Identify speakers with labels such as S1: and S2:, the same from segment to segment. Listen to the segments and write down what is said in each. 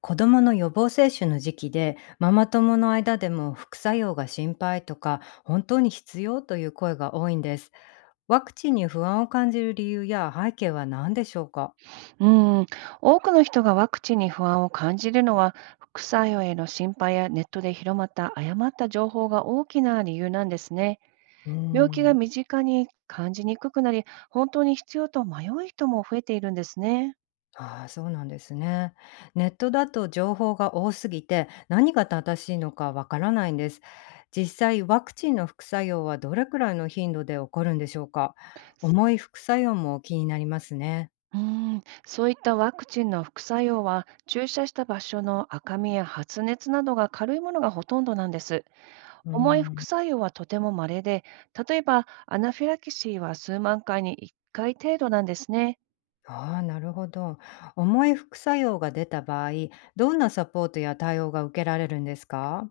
S1: 子どもの予防接種の時期で、ママ友の間でも副作用が心配とか本当に必要という声が多いんです。ワクチンに不安を感じる理由や背景は何でしょうか？
S2: うん、多くの人がワクチンに不安を感じるのは、副作用への心配やネットで広まった誤った情報が大きな理由なんですね。
S1: うー
S2: 病気が
S1: ん
S2: 身近に感じにくくなり、本当に必要と迷う人も増えているんですね。
S1: ああー、そうなんですね。ネットだと情報が多すぎて、何が正しいのかわからないんです。実際、ワクチンの副作用はどれくらいの頻度で起こるんでしょうか？重い副作用も気になりますね。
S2: うん、そういったワクチンの副作用は、注射した場所の赤みや発熱などが軽いものがほとんどなんです。
S1: うー
S2: 重い副
S1: ん
S2: 作用はとても稀で、例えばアナフィラキシーは数万回に1回程度なんですね。
S1: ああ、なるほど。重い副作用が出た場合、どんなサポートや対応が受けられるんですか？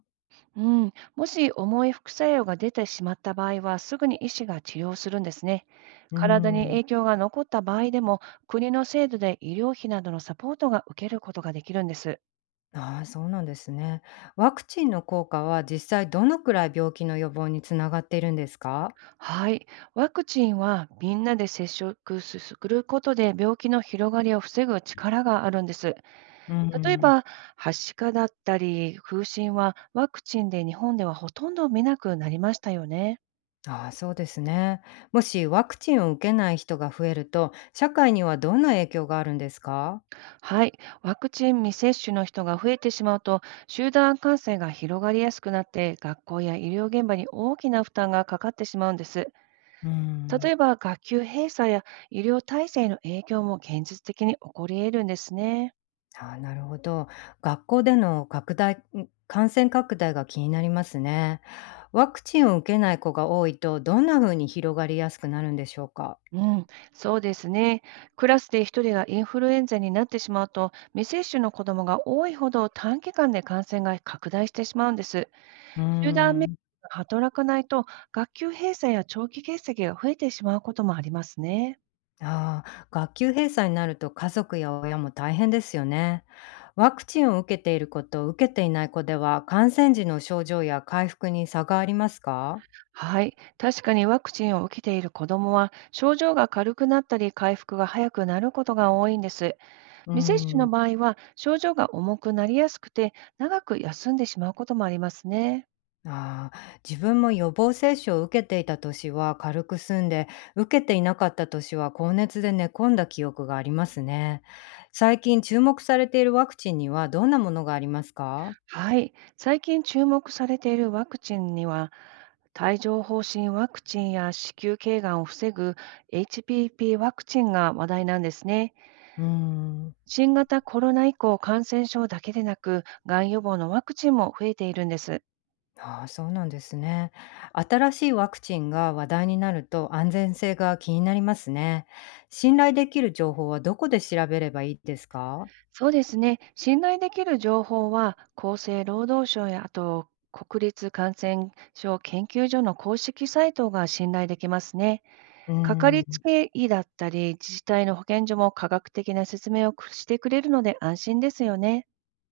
S2: うもし重い副作用が出てしまった場合は、すぐに医師が治療するんですね。
S1: うー
S2: 体に
S1: ん。
S2: 影響が残った場合でも、国の制度で医療費などのサポートが受けることができるんです。
S1: ああ、そうなんですね。ワクチンの効果は実際どのくらい病気の予防につながっているんですか？
S2: はい。ワクチンはみんなで接触することで病気の広がりを防ぐ力があるんです。
S1: うー
S2: 例え
S1: ん。
S2: ば、はしかだったり、風疹はワクチンで日本ではほとんど見なくなりましたよね。
S1: ああ、そうですね。もしワクチンを受けない人が増えると、社会にはどんな影響があるんですか？
S2: はい、ワクチン未接種の人が増えてしまうと、集団感染が広がりやすくなって、学校や医療現場に大きな負担がかかってしまうんです。
S1: うー
S2: 例
S1: ん。
S2: えば、学級閉鎖や医療体制の影響も現実的に起こり得るんですね。
S1: ああ、なるほど。学校での拡大ん、感染拡大が気になりますね。ワクチンを受けない子が多いと、どんな風に広がりやすくなるんでしょうか？
S2: うん、そうですね。クラスで1人がインフルエンザになってしまうと、未接種の子どもが多いほど短期間で感染が拡大してしまうんです。
S1: うー
S2: 集団免疫
S1: ん。
S2: が働かないと、学級閉鎖や長期欠席が増えてしまうこともありますね。
S1: ああ、学級閉鎖になると家族や親も大変ですよね。ワクチンを受けている子と受けていない子では、感染時の症状や回復に差がありますか？
S2: はい、確かにワクチンを受けている子どもは、症状が軽くなったり、回復が早くなることが多いんです。
S1: うー
S2: 未接種の
S1: ん。
S2: 場合は、症状が重くなりやすくて、長く休んでしまうこともありますね。
S1: ああ、自分も予防接種を受けていた年は軽く済んで、受けていなかった年は高熱で寝込んだ記憶がありますね。最近注目されているワクチンにはどんなものがありますか？
S2: はい、最近注目されているワクチンには、帯状疱疹ワクチンや子宮頸がんを防ぐ HPP ワクチンが話題なんですね。
S1: うーん。
S2: 新型コロナ以降、感染症だけでなく、がん予防のワクチンも増えているんです。
S1: ああ、そうなんですね。新しいワクチンが話題になると安全性が気になりますね。信頼できる情報はどこで調べればいいですか？
S2: そうですね。信頼できる情報は、厚生労働省や、あと国立感染症研究所の公式サイトが信頼できますね。
S1: う
S2: かか
S1: ー
S2: りつ
S1: ん。
S2: け医だったり、自治体の保健所も科学的な説明をしてくれるので安心ですよね。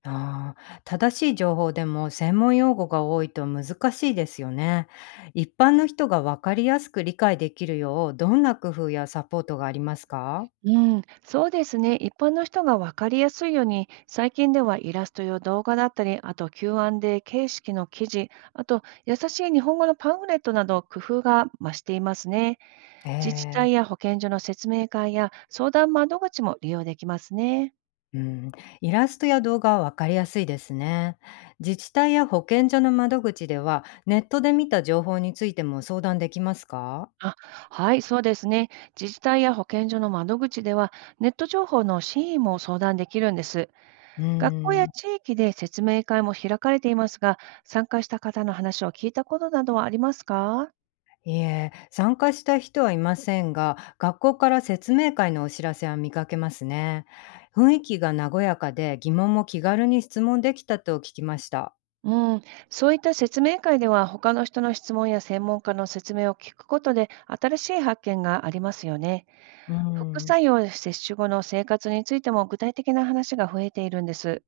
S1: ああ、正しい情報でも専門用語が多いと難しいですよね。一般の人が分かりやすく理解できるよう、どんな工夫やサポートがありますか？
S2: うん、そうですね。一般の人が分かりやすいように、最近ではイラストや動画だったり、あと Q&A 形式の記事、あと優しい日本語のパンフレットなど工夫が増していますね。
S1: え
S2: 自治
S1: え。
S2: 体や保健所の説明会や相談窓口も利用できますね。
S1: うん、イラストや動画は分かりやすいですね。自治体や保健所の窓口では、ネットで見た情報についても相談できますか？
S2: あ、はい、そうですね。自治体や保健所の窓口では、ネット情報の真意も相談できるんです。
S1: う
S2: 学校や
S1: ん。
S2: 地域で説明会も開かれていますが、参加した方の話を聞いたことなどはありますか？
S1: いえ、参加した人はいませんが、学校から説明会のお知らせは見かけますね。雰囲気が和やかで疑問も気軽に質問できたと聞きました。
S2: うん、そういった説明会では他の人の質問や専門家の説明を聞くことで新しい発見がありますよね。
S1: う
S2: 副
S1: ん。
S2: 作用や接種後の生活についても具体的な話が増えているんです。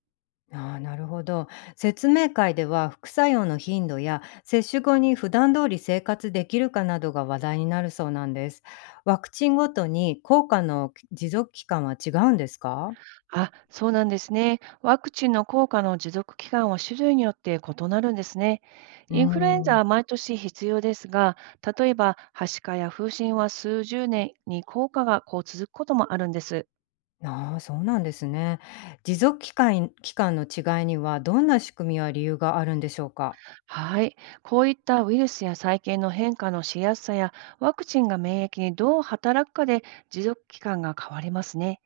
S1: ああ、なるほど。説明会では副作用の頻度や接種後に普段通り生活できるかなどが話題になるそうなんです。ワクチンごとに効果の持続期間は違うんですか？
S2: あ、そうなんですね。ワクチンの効果の持続期間は種類によって異なるんですね。
S1: う
S2: インフルエンザ
S1: ん。
S2: は毎年必要ですが、例えば、はしかや風疹は数十年に効果がこう続くこともあるんです。
S1: ああ、そうなんですね。持続期間の違いにはどんな仕組みや理由があるんでしょうか？
S2: はい。こういったウイルスや細菌の変化のしやすさや、ワクチンが免疫にどう働くかで持続期間が変わりますね。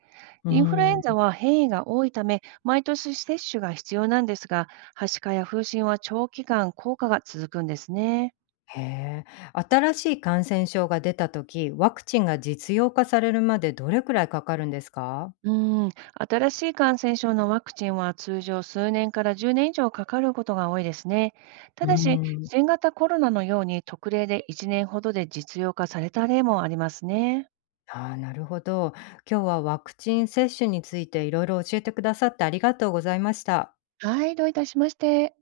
S1: う
S2: インフルエン
S1: ん。
S2: ザは変異が多いため、毎年接種が必要なんですが、はしかや風疹は長期間効果が続くんですね。
S1: へえ。新しい感染症が出た時、ワクチンが実用化されるまでどれくらいかかるんですか？
S2: うん、新しい感染症のワクチンは通常数年から10年以上かかることが多いですね。た
S1: う
S2: だし、
S1: ん。
S2: 新型コロナのように特例で1年ほどで実用化された例もありますね。
S1: ああ、なるほど。今日はワクチン接種についていろいろ教えてくださって、ありがとうございました。
S2: はい、どういたしまして。